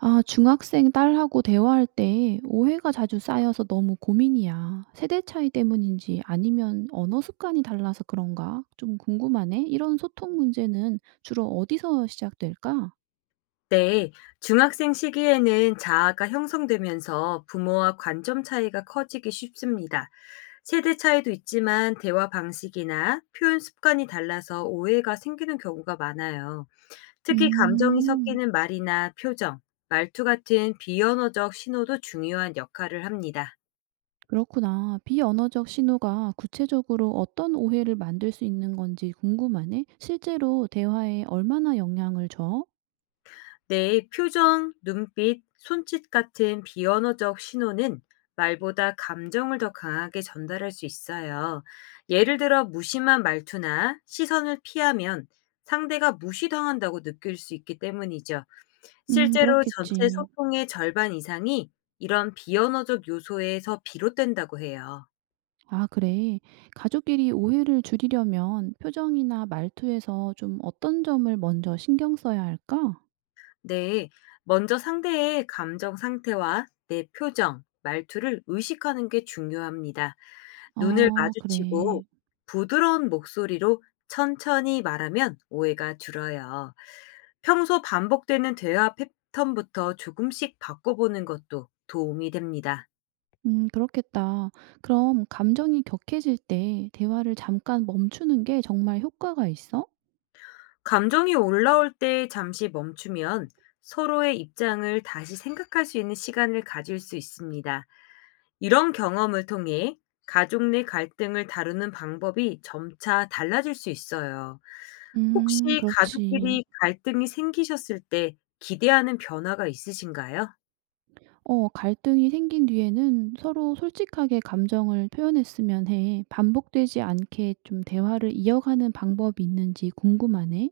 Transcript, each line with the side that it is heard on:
right: 아, 중학생 딸하고 대화할 때 오해가 자주 쌓여서 너무 고민이야. 세대 차이 때문인지 아니면 언어 습관이 달라서 그런가? 좀 궁금하네. 이런 소통 문제는 주로 어디서 시작될까?
left: 네, 중학생 시기에는 자아가 형성되면서 부모와 관점 차이가 커지기 쉽습니다. 세대 차이도 있지만 대화 방식이나 표현 습관이 달라서 오해가 생기는 경우가 많아요. 특히 감정이
right: 음,
left: 섞이는 말이나 표정, 말투 같은 비언어적 신호도 중요한 역할을 합니다.
right: 그렇구나. 비언어적 신호가 구체적으로 어떤 오해를 만들 수 있는 건지 궁금하네. 실제로 대화에 얼마나 영향을 줘?
left: 내 표정, 눈빛, 손짓 같은 비언어적 신호는 말보다 감정을 더 강하게 전달할 수 있어요. 예를 들어 무심한 말투나 시선을 피하면 상대가 무시당한다고 느낄 수 있기 때문이죠. 실제로 전체
right: 그렇겠지.
left: 소통의 절반 이상이 이런 비언어적 요소에서 비롯된다고 해요.
right: 아, 그래. 가족끼리 오해를 줄이려면 표정이나 말투에서 좀 어떤 점을 먼저 신경 써야 할까?
left: 네, 먼저 상대의 감정 상태와 내 표정, 말투를 의식하는 게 중요합니다. 눈을
right: 어, 그래.
left: 마주치고 부드러운 목소리로 천천히 말하면 오해가 줄어요. 평소 반복되는 대화 패턴부터 조금씩 바꿔보는 것도 도움이 됩니다.
right: 그렇겠다. 그럼 감정이 격해질 때 대화를 잠깐 멈추는 게 정말 효과가 있어?
left: 감정이 올라올 때 잠시 멈추면 서로의 입장을 다시 생각할 수 있는 시간을 가질 수 있습니다. 이런 경험을 통해 가족 내 갈등을 다루는 방법이 점차 달라질 수 있어요. 혹시
right: 그렇지.
left: 가족끼리 갈등이 생기셨을 때 기대하는 변화가 있으신가요?
right: 어, 갈등이 생긴 뒤에는 서로 솔직하게 감정을 표현했으면 해. 반복되지 않게 좀 대화를 이어가는 방법이 있는지 궁금하네.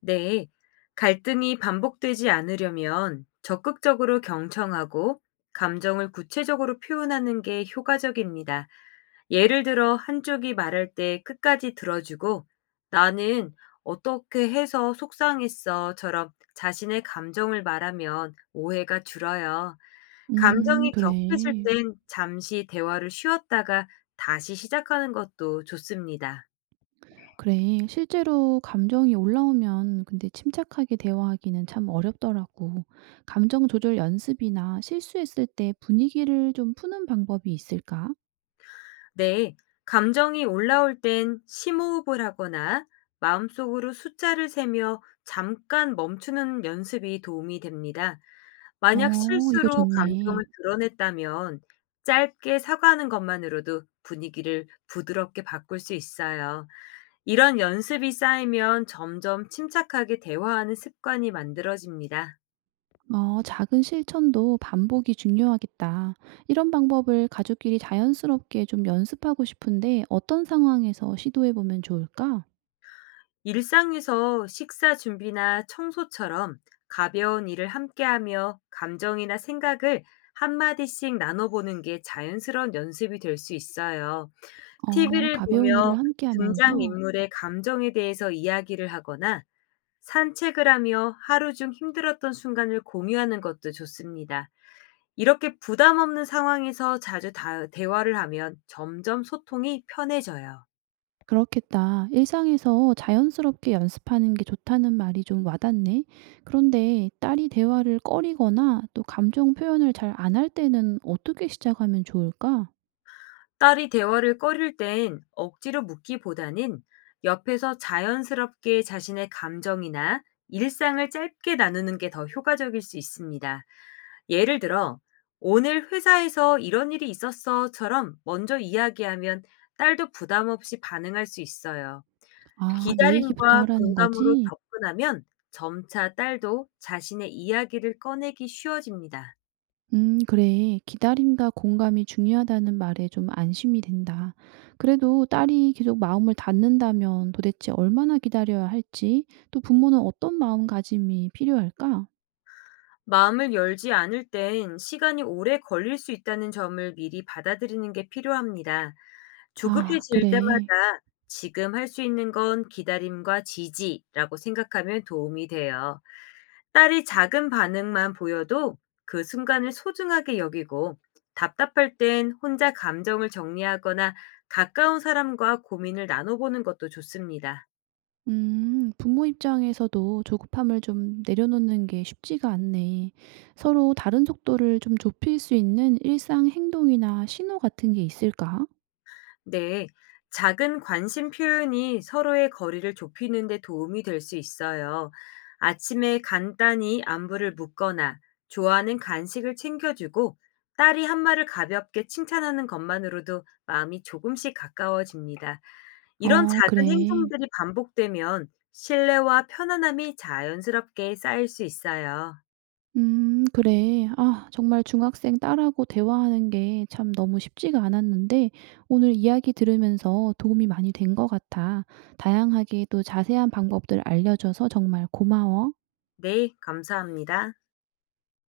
left: 네. 갈등이 반복되지 않으려면 적극적으로 경청하고 감정을 구체적으로 표현하는 게 효과적입니다. 예를 들어 한쪽이 말할 때 끝까지 들어주고 나는 어떻게 해서 속상했어처럼 자신의 감정을 말하면 오해가 줄어요. 감정이 격해질
right: 그래.
left: 땐 잠시 대화를 쉬었다가 다시 시작하는 것도 좋습니다.
right: 그래. 실제로 감정이 올라오면 근데 침착하게 대화하기는 참 어렵더라고. 감정 조절 연습이나 실수했을 때 분위기를 좀 푸는 방법이 있을까?
left: 네, 감정이 올라올 땐 심호흡을 하거나 마음속으로 숫자를 세며 잠깐 멈추는 연습이 도움이 됩니다. 만약
right: 어, 이거
left: 실수로
right: 좋네.
left: 감정을 드러냈다면 짧게 사과하는 것만으로도 분위기를 부드럽게 바꿀 수 있어요. 이런 연습이 쌓이면 점점 침착하게 대화하는 습관이 만들어집니다.
right: 어, 작은 실천도 반복이 중요하겠다. 이런 방법을 가족끼리 자연스럽게 좀 연습하고 싶은데 어떤 상황에서 시도해 보면 좋을까?
left: 일상에서 식사 준비나 청소처럼 가벼운 일을 함께하며 감정이나 생각을 한마디씩 나눠보는 게 자연스러운 연습이 될 수 있어요.
right: 어,
left: TV를
right: 가벼운
left: 보며
right: 일을 함께 하면서
left: 등장인물의 감정에 대해서 이야기를 하거나 산책을 하며 하루 중 힘들었던 순간을 공유하는 것도 좋습니다. 이렇게 부담 없는 상황에서 자주 대화를 하면 점점 소통이 편해져요.
right: 그렇겠다. 일상에서 자연스럽게 연습하는 게 좋다는 말이 좀 와닿네. 그런데 딸이 대화를 꺼리거나 또 감정 표현을 잘 안 할 때는 어떻게 시작하면 좋을까?
left: 딸이 대화를 꺼릴 땐 억지로 묻기보다는 옆에서 자연스럽게 자신의 감정이나 일상을 짧게 나누는 게 더 효과적일 수 있습니다. 예를 들어, 오늘 회사에서 이런 일이 있었어처럼 먼저 이야기하면 딸도 부담 없이 반응할 수 있어요.
right: 아, 내 얘기부터
left: 기다림과
right: 하라는
left: 공감으로
right: 거지?
left: 접근하면 점차 딸도 자신의 이야기를 꺼내기 쉬워집니다.
right: 그래. 기다림과 공감이 중요하다는 말에 좀 안심이 된다. 그래도 딸이 계속 마음을 닫는다면 도대체 얼마나 기다려야 할지, 또 부모는 어떤 마음가짐이 필요할까?
left: 마음을 열지 않을 땐 시간이 오래 걸릴 수 있다는 점을 미리 받아들이는 게 필요합니다. 그래.
right: 아,
left: 조급해질
right: 그래.
left: 때마다 지금 할 수 있는 건 기다림과 지지라고 생각하면 도움이 돼요. 딸이 작은 반응만 보여도 그 순간을 소중하게 여기고 답답할 땐 혼자 감정을 정리하거나 가까운 사람과 고민을 나눠보는 것도 좋습니다.
right: 부모 입장에서도 조급함을 좀 내려놓는 게 쉽지가 않네. 서로 다른 속도를 좀 좁힐 수 있는 일상 행동이나 신호 같은 게 있을까?
left: 네, 작은 관심 표현이 서로의 거리를 좁히는 데 도움이 될 수 있어요. 아침에 간단히 안부를 묻거나 좋아하는 간식을 챙겨주고 딸이 한마를 가볍게 칭찬하는 것만으로도 마음이 조금씩 가까워집니다. 이런
right: 어,
left: 작은
right: 그래.
left: 행동들이 반복되면 신뢰와 편안함이 자연스럽게 쌓일 수 있어요.
right: 그래. 아, 정말 중학생 딸하고 대화하는 게 참 너무 쉽지가 않았는데, 오늘 이야기 들으면서 도움이 많이 된 것 같아. 다양하게 또 자세한 방법들 알려줘서 정말 고마워.
left: 네, 감사합니다.